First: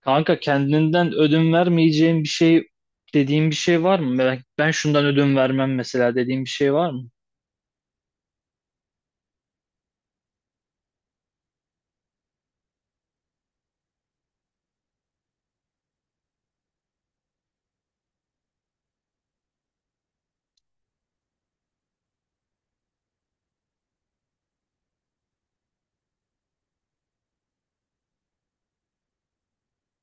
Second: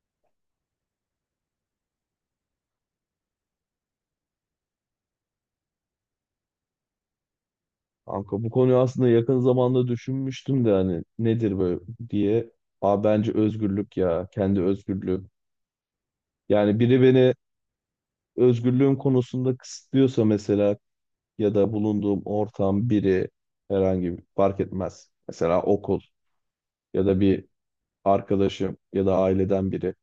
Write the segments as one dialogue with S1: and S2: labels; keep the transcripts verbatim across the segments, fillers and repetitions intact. S1: Kanka kendinden ödün vermeyeceğin bir şey dediğin bir şey var mı? Ben, ben şundan ödün vermem mesela dediğin bir şey var mı?
S2: Kanka bu konuyu aslında yakın zamanda düşünmüştüm de hani nedir böyle diye. Aa bence özgürlük ya. Kendi özgürlüğüm. Yani biri beni özgürlüğüm konusunda kısıtlıyorsa mesela ya da bulunduğum ortam biri herhangi bir fark etmez. Mesela okul ya da bir arkadaşım ya da aileden biri.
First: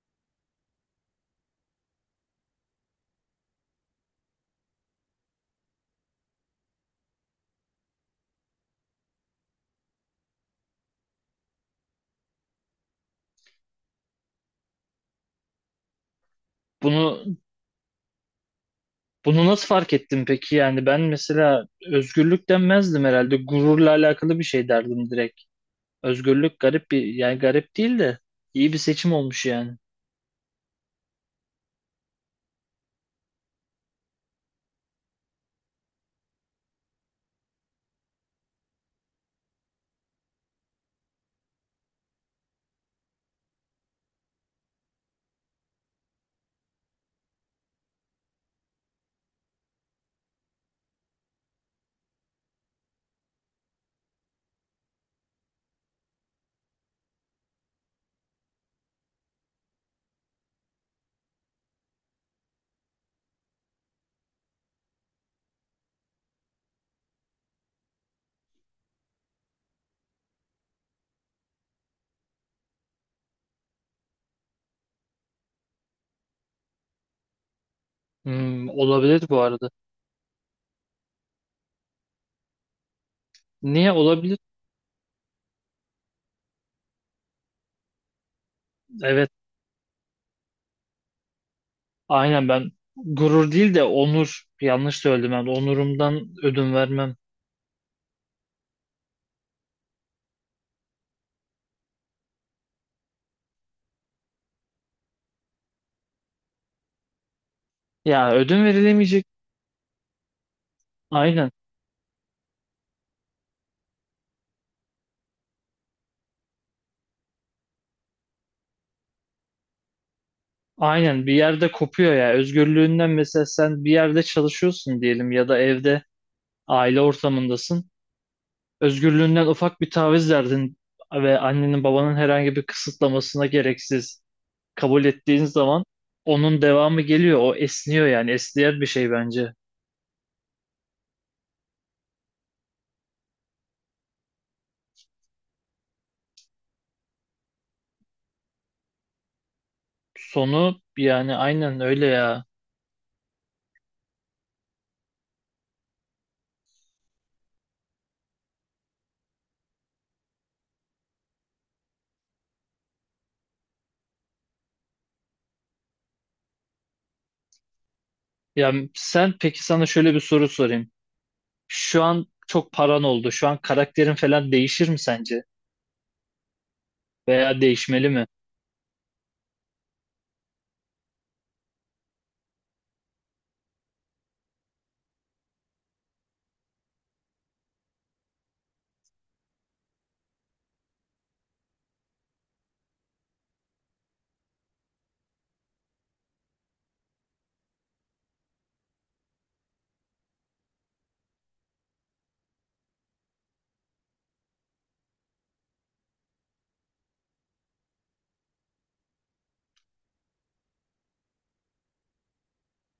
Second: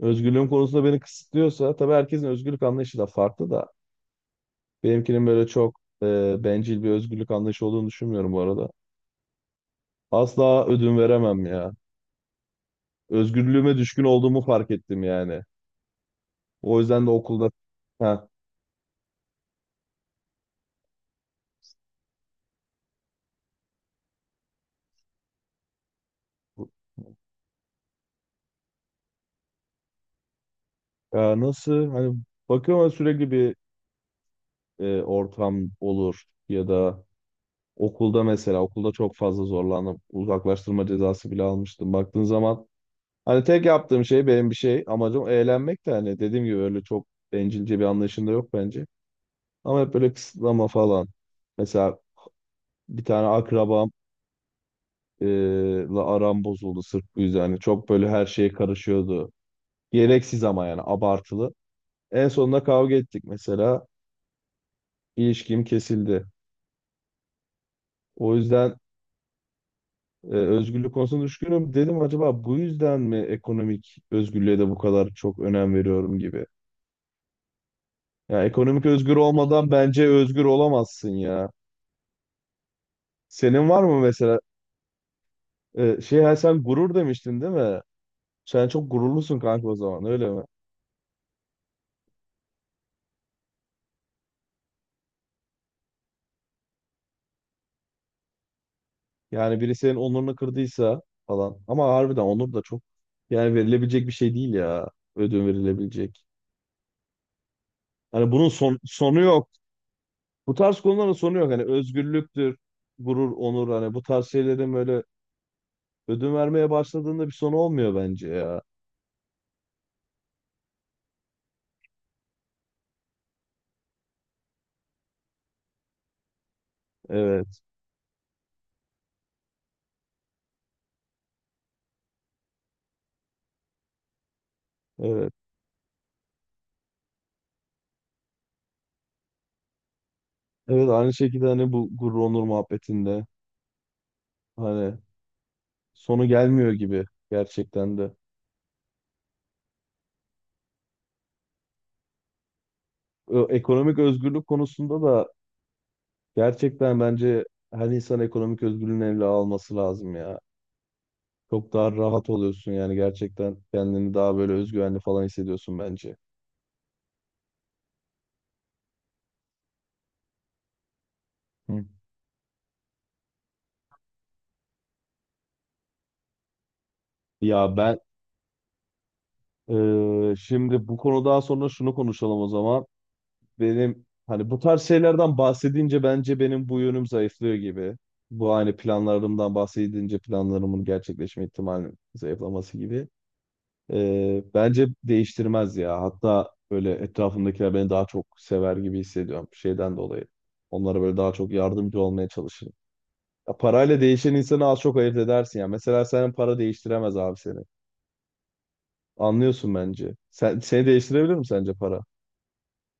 S2: Özgürlüğüm konusunda beni kısıtlıyorsa tabii herkesin özgürlük anlayışı da farklı da benimkinin böyle çok e, bencil bir özgürlük anlayışı olduğunu düşünmüyorum bu arada. Asla ödün veremem ya. Özgürlüğüme düşkün olduğumu fark ettim yani. O yüzden de
S1: Bunu
S2: okulda ha,
S1: bunu nasıl fark ettin peki? Yani ben mesela özgürlük denmezdim herhalde. Gururla alakalı bir şey derdim direkt. Özgürlük garip bir yani garip değil de iyi bir seçim olmuş yani.
S2: ya nasıl hani bakıyorum ama sürekli bir e, ortam olur ya da okulda mesela okulda çok fazla zorlandım. Uzaklaştırma cezası bile almıştım. Baktığın zaman hani tek yaptığım şey benim bir şey amacım eğlenmek de hani dediğim gibi öyle çok bencilce bir anlayışım da yok bence. Ama hep böyle kısıtlama falan. Mesela bir tane akrabam e, la aram bozuldu sırf bu yüzden. Hani çok böyle her şeye karışıyordu. Gereksiz ama yani abartılı. En sonunda kavga ettik mesela. İlişkim kesildi. O yüzden e, özgürlük konusunda düşkünüm. Dedim acaba bu yüzden mi ekonomik özgürlüğe de bu kadar çok önem veriyorum gibi. Ya
S1: Hmm,
S2: ekonomik özgür
S1: olabilir bu
S2: olmadan
S1: arada.
S2: bence özgür olamazsın ya. Senin var
S1: Niye
S2: mı
S1: olabilir?
S2: mesela e, şey ha, sen gurur demiştin değil mi? Sen çok
S1: Evet,
S2: gururlusun kanka o zaman öyle mi?
S1: aynen ben gurur değil de onur yanlış söyledim ben. Onurumdan ödün vermem.
S2: Yani biri senin onurunu kırdıysa falan. Ama harbiden onur da çok yani verilebilecek bir şey değil ya. Ödün verilebilecek.
S1: Ya
S2: Hani bunun
S1: ödün
S2: son, sonu
S1: verilemeyecek.
S2: yok. Bu tarz konuların sonu
S1: Aynen.
S2: yok. Hani özgürlüktür, gurur, onur hani bu tarz şeylerin böyle ödün vermeye başladığında bir sonu olmuyor bence ya.
S1: Aynen bir yerde kopuyor ya. Özgürlüğünden mesela sen bir yerde çalışıyorsun diyelim ya da evde aile
S2: Evet,
S1: ortamındasın. Özgürlüğünden ufak bir taviz verdin ve annenin babanın herhangi bir kısıtlamasına gereksiz kabul
S2: evet.
S1: ettiğin zaman onun devamı geliyor. O esniyor yani esniyen bir şey bence.
S2: Evet aynı şekilde hani bu gurur, onur muhabbetinde hani sonu gelmiyor gibi gerçekten de.
S1: Sonu yani aynen öyle ya.
S2: Ö- Ekonomik özgürlük konusunda da gerçekten bence her insan ekonomik özgürlüğünü eline alması lazım ya. Çok daha rahat oluyorsun yani gerçekten kendini daha böyle özgüvenli falan hissediyorsun bence.
S1: Ya sen, peki sana şöyle bir soru sorayım.
S2: Hı.
S1: Şu an çok paran oldu. Şu an karakterin falan değişir mi sence? Veya
S2: Ya ben
S1: değişmeli mi?
S2: Ee, şimdi bu konudan sonra şunu konuşalım o zaman. Benim hani bu tarz şeylerden bahsedince bence benim bu yönüm zayıflıyor gibi. Bu hani planlarımdan bahsedince planlarımın gerçekleşme ihtimalinin zayıflaması gibi. Ee, bence değiştirmez ya. Hatta böyle etrafımdakiler beni daha çok sever gibi hissediyorum şeyden dolayı. Onlara böyle daha çok yardımcı olmaya çalışırım. Ya parayla değişen insanı az çok ayırt edersin ya. Mesela senin para değiştiremez abi seni. Anlıyorsun bence. Sen, seni değiştirebilir mi sence para?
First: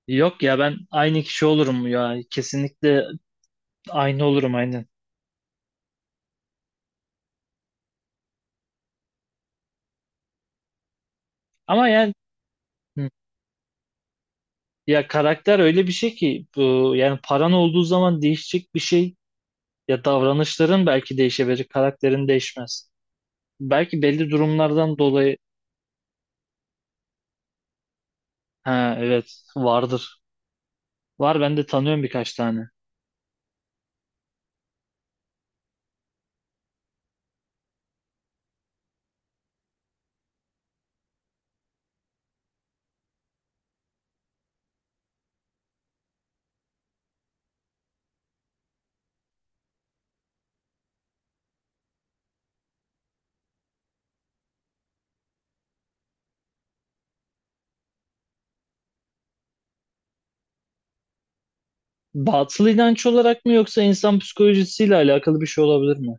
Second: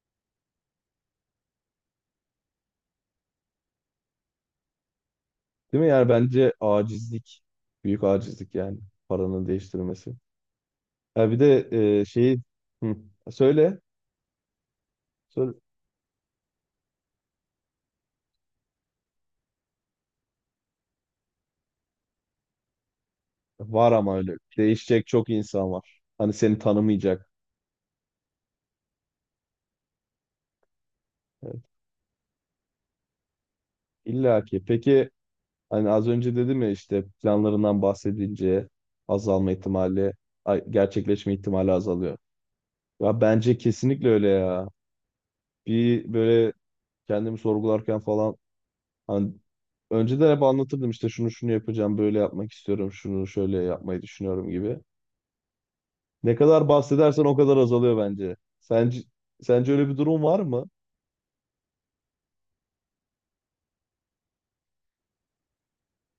S1: Yok ya, ben aynı kişi olurum ya. Kesinlikle aynı olurum, aynen.
S2: Değil mi? Yani bence acizlik. Büyük acizlik yani. Paranın değiştirmesi. Ha bir de
S1: Ama
S2: e,
S1: yani
S2: şeyi hı,
S1: hı,
S2: söyle.
S1: ya
S2: Söyle.
S1: karakter öyle bir şey ki bu, yani paran olduğu zaman değişecek bir şey, ya davranışların belki değişebilir, karakterin değişmez.
S2: Var
S1: Belki
S2: ama
S1: belli
S2: öyle.
S1: durumlardan
S2: Değişecek çok
S1: dolayı
S2: insan var. Hani seni tanımayacak.
S1: ha evet vardır. Var, ben
S2: Evet.
S1: de tanıyorum birkaç tane.
S2: İlla ki. Peki hani az önce dedim ya işte planlarından bahsedince azalma ihtimali, ay- gerçekleşme ihtimali azalıyor. Ya bence kesinlikle öyle ya. Bir böyle kendimi sorgularken falan. Hani önceden hep anlatırdım işte şunu şunu yapacağım, böyle yapmak istiyorum, şunu şöyle yapmayı düşünüyorum gibi. Ne kadar bahsedersen o kadar azalıyor bence. Sence, sence öyle bir durum var mı?
S1: Batıl inanç olarak mı yoksa insan psikolojisiyle alakalı bir şey olabilir mi?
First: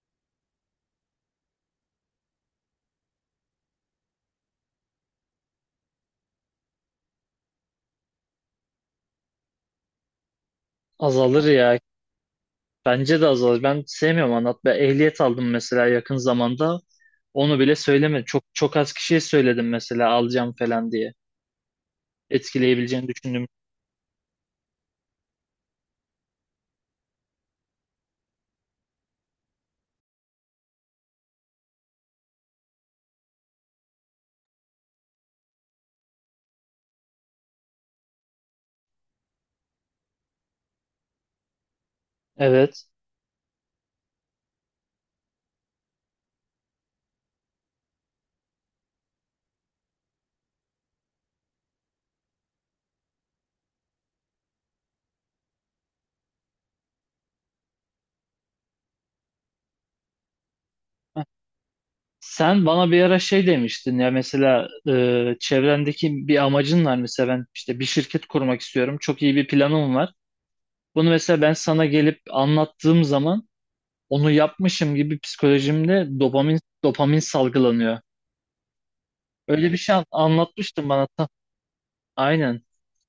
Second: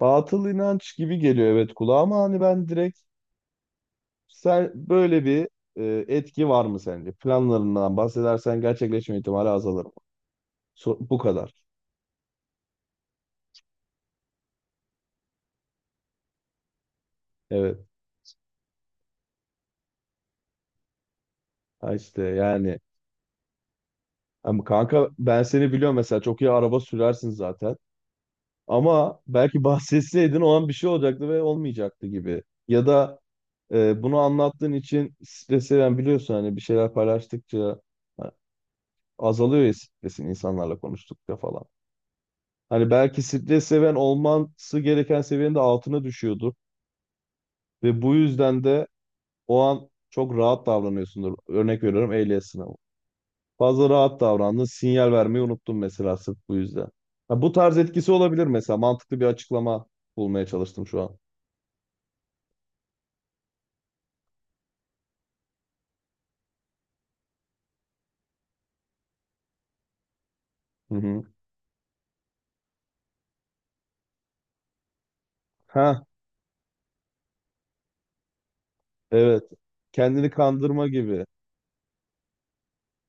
S2: Batıl inanç gibi geliyor evet kulağa ama hani ben direkt sen böyle bir e, etki var mı sence? Planlarından bahsedersen gerçekleşme ihtimali azalır mı? So- bu
S1: Azalır
S2: kadar.
S1: ya. Bence de azalır. Ben sevmiyorum anlatmayı. Ehliyet aldım mesela yakın zamanda. Onu bile
S2: Evet.
S1: söylemedim. Çok çok az kişiye söyledim mesela alacağım falan diye.
S2: Ha işte yani
S1: Etkileyebileceğini düşündüm.
S2: ama kanka ben seni biliyorum mesela çok iyi araba sürersin zaten. Ama belki bahsetseydin o an bir şey olacaktı ve olmayacaktı gibi. Ya da e, bunu anlattığın için stres seven biliyorsun hani bir şeyler paylaştıkça ha, azalıyor ya stresin insanlarla konuştukça falan.
S1: Evet.
S2: Hani belki stres seven olması gereken seviyenin de altına düşüyordur ve bu yüzden de o an çok rahat davranıyorsundur. Örnek veriyorum ehliyet sınavı. Fazla rahat davrandın, sinyal vermeyi unuttun mesela sırf bu yüzden. Ha, bu tarz etkisi olabilir mesela. Mantıklı bir açıklama bulmaya çalıştım şu an.
S1: Heh. Sen bana bir ara şey demiştin ya, mesela e, çevrendeki bir amacın var mesela, ben işte bir şirket kurmak istiyorum. Çok iyi bir planım var.
S2: Hı
S1: Bunu
S2: hı.
S1: mesela ben sana gelip anlattığım zaman onu yapmışım gibi
S2: Ha
S1: psikolojimde dopamin dopamin salgılanıyor.
S2: evet.
S1: Öyle bir şey an-
S2: Kendini kandırma
S1: anlatmıştın bana.
S2: gibi.
S1: Aynen.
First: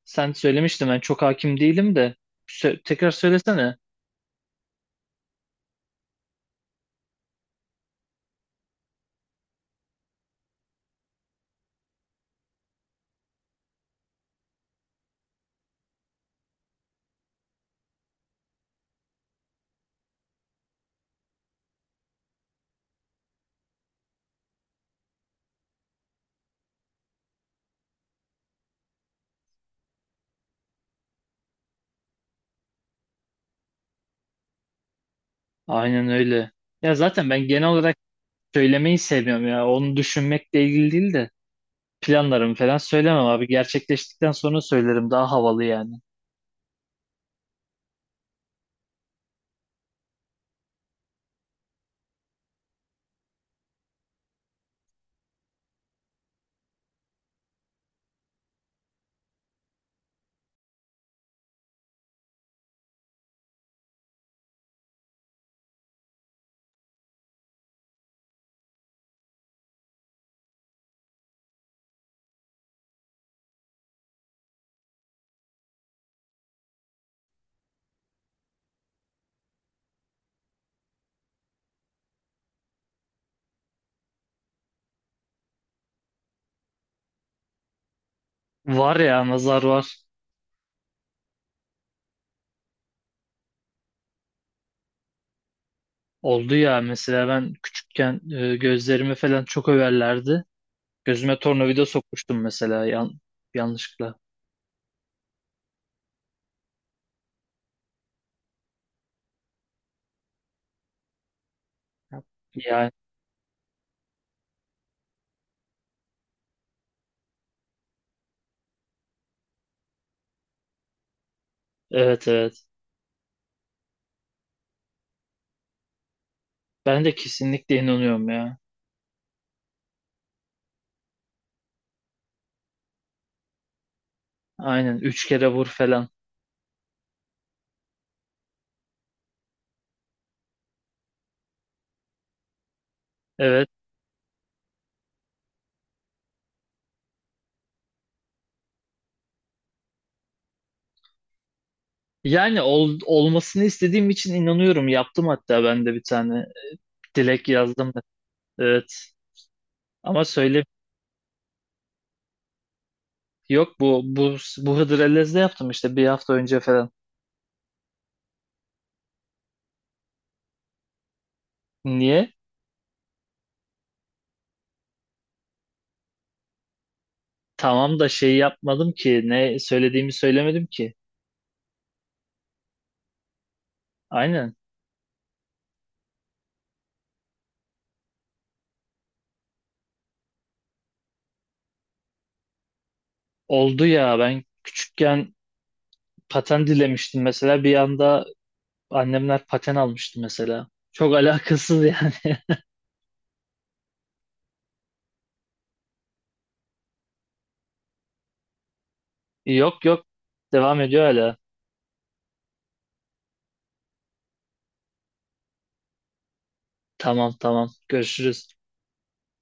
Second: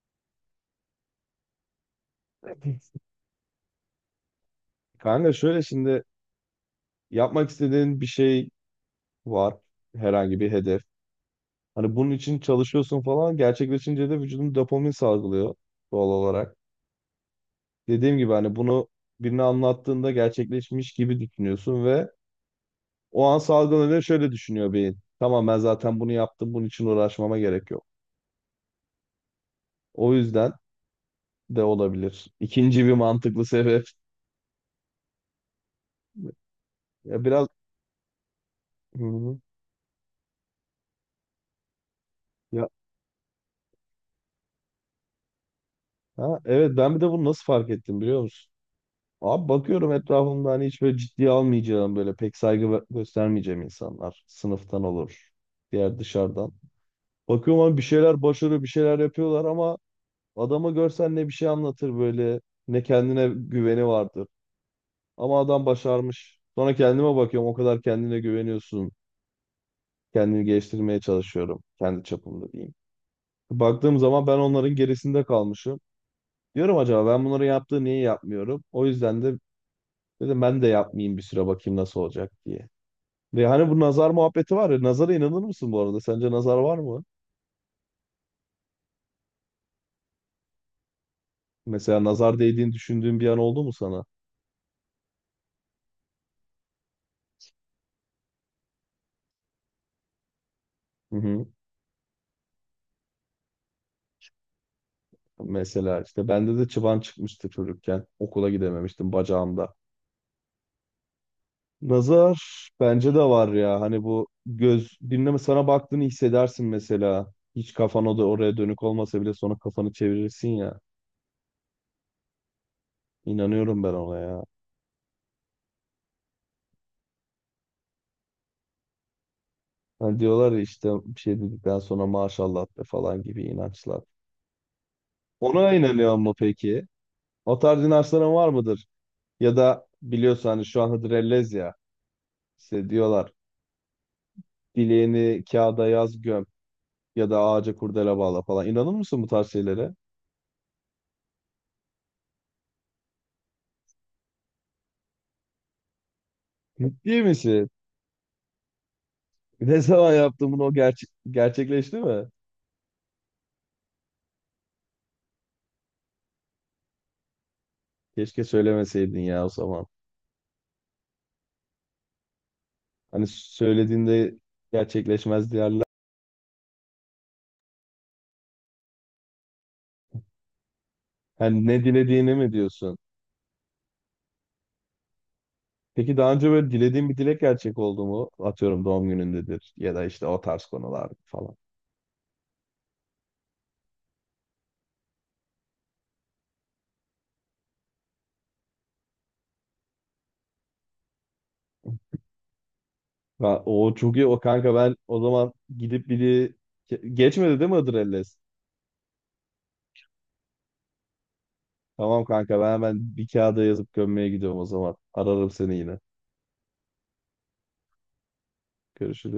S1: Sen söylemiştin, ben çok hakim değilim de Sö- tekrar söylesene.
S2: Kanka şöyle şimdi yapmak istediğin bir şey var. Herhangi bir hedef. Hani bunun için çalışıyorsun falan. Gerçekleşince de vücudun dopamin salgılıyor doğal olarak. Dediğim gibi hani bunu birine anlattığında gerçekleşmiş gibi düşünüyorsun ve o an salgılanıyor şöyle düşünüyor beyin. Tamam ben zaten bunu yaptım. Bunun için uğraşmama gerek yok. O yüzden de olabilir. İkinci bir mantıklı sebep.
S1: Aynen öyle. Ya
S2: Ya
S1: zaten
S2: biraz.
S1: ben genel olarak söylemeyi
S2: Hı hı.
S1: sevmiyorum ya. Onu düşünmekle ilgili değil de planlarımı falan söylemem abi. Gerçekleştikten sonra söylerim, daha havalı yani.
S2: Ha, evet ben bir de bunu nasıl fark ettim biliyor musun? Abi bakıyorum etrafımda hani hiç böyle ciddiye almayacağım böyle pek saygı gö- göstermeyeceğim insanlar. Sınıftan olur. Diğer dışarıdan. Bakıyorum abi bir şeyler başarıyor bir şeyler yapıyorlar ama adamı görsen ne bir şey anlatır böyle ne kendine güveni vardır. Ama adam başarmış. Sonra kendime bakıyorum o kadar kendine güveniyorsun. Kendini geliştirmeye çalışıyorum. Kendi çapımda diyeyim. Baktığım zaman ben onların gerisinde kalmışım. Diyorum acaba ben bunları yaptığı niye yapmıyorum? O yüzden de dedim ben de yapmayayım bir süre bakayım nasıl olacak diye. Ve hani bu nazar muhabbeti var ya. Nazara inanır mısın bu arada? Sence nazar var mı?
S1: Var ya, nazar var.
S2: Mesela nazar değdiğini düşündüğün bir an oldu mu sana?
S1: Oldu ya, mesela ben küçükken e, gözlerimi falan çok överlerdi.
S2: Hı
S1: Gözüme
S2: hı.
S1: tornavida sokmuştum mesela yan yanlışlıkla.
S2: Mesela işte bende de çıban çıkmıştı çocukken. Okula gidememiştim bacağımda. Nazar
S1: Yani
S2: bence de var ya. Hani bu göz dinleme sana baktığını hissedersin mesela. Hiç kafan o da oraya dönük olmasa bile sonra kafanı çevirirsin ya.
S1: evet, evet.
S2: İnanıyorum ben ona ya.
S1: Ben de kesinlikle inanıyorum ya.
S2: Hani diyorlar ya işte bir şey dedikten sonra maşallah be falan gibi inançlar.
S1: Aynen, üç kere vur
S2: Ona
S1: falan.
S2: inanıyor mu peki? O tarz inançların var mıdır? Ya da biliyorsun hani şu an Hıdrellez ya. İşte diyorlar
S1: Evet.
S2: dileğini kağıda yaz göm ya da ağaca kurdele bağla falan. İnanır mısın bu tarz şeylere?
S1: Yani ol- olmasını istediğim için inanıyorum. Yaptım hatta, ben de bir tane
S2: Ciddi
S1: dilek
S2: misin?
S1: yazdım. Evet.
S2: Ne zaman
S1: Ama
S2: yaptın
S1: söyle.
S2: bunu o gerçek gerçekleşti mi?
S1: Yok, bu bu bu Hıdrellez'de yaptım işte, bir hafta önce falan.
S2: Keşke söylemeseydin ya o zaman.
S1: Niye?
S2: Hani söylediğinde gerçekleşmez diyorlar.
S1: Tamam da şey yapmadım ki, ne söylediğimi söylemedim ki.
S2: Hani ne dilediğini mi diyorsun?
S1: Aynen.
S2: Peki daha önce böyle dilediğin bir dilek gerçek oldu mu? Atıyorum doğum günündedir ya da işte o tarz konular falan.
S1: Oldu ya, ben küçükken paten dilemiştim mesela, bir anda annemler paten almıştı mesela. Çok alakasız yani.
S2: Ha, o çok iyi o kanka ben o zaman gidip biri Ge- geçmedi değil mi Adrelles?
S1: Yok, yok, devam ediyor hala.
S2: Tamam kanka ben hemen bir kağıda yazıp gömmeye gidiyorum o zaman. Ararım seni yine.
S1: Tamam, tamam, görüşürüz.
S2: Görüşürüz.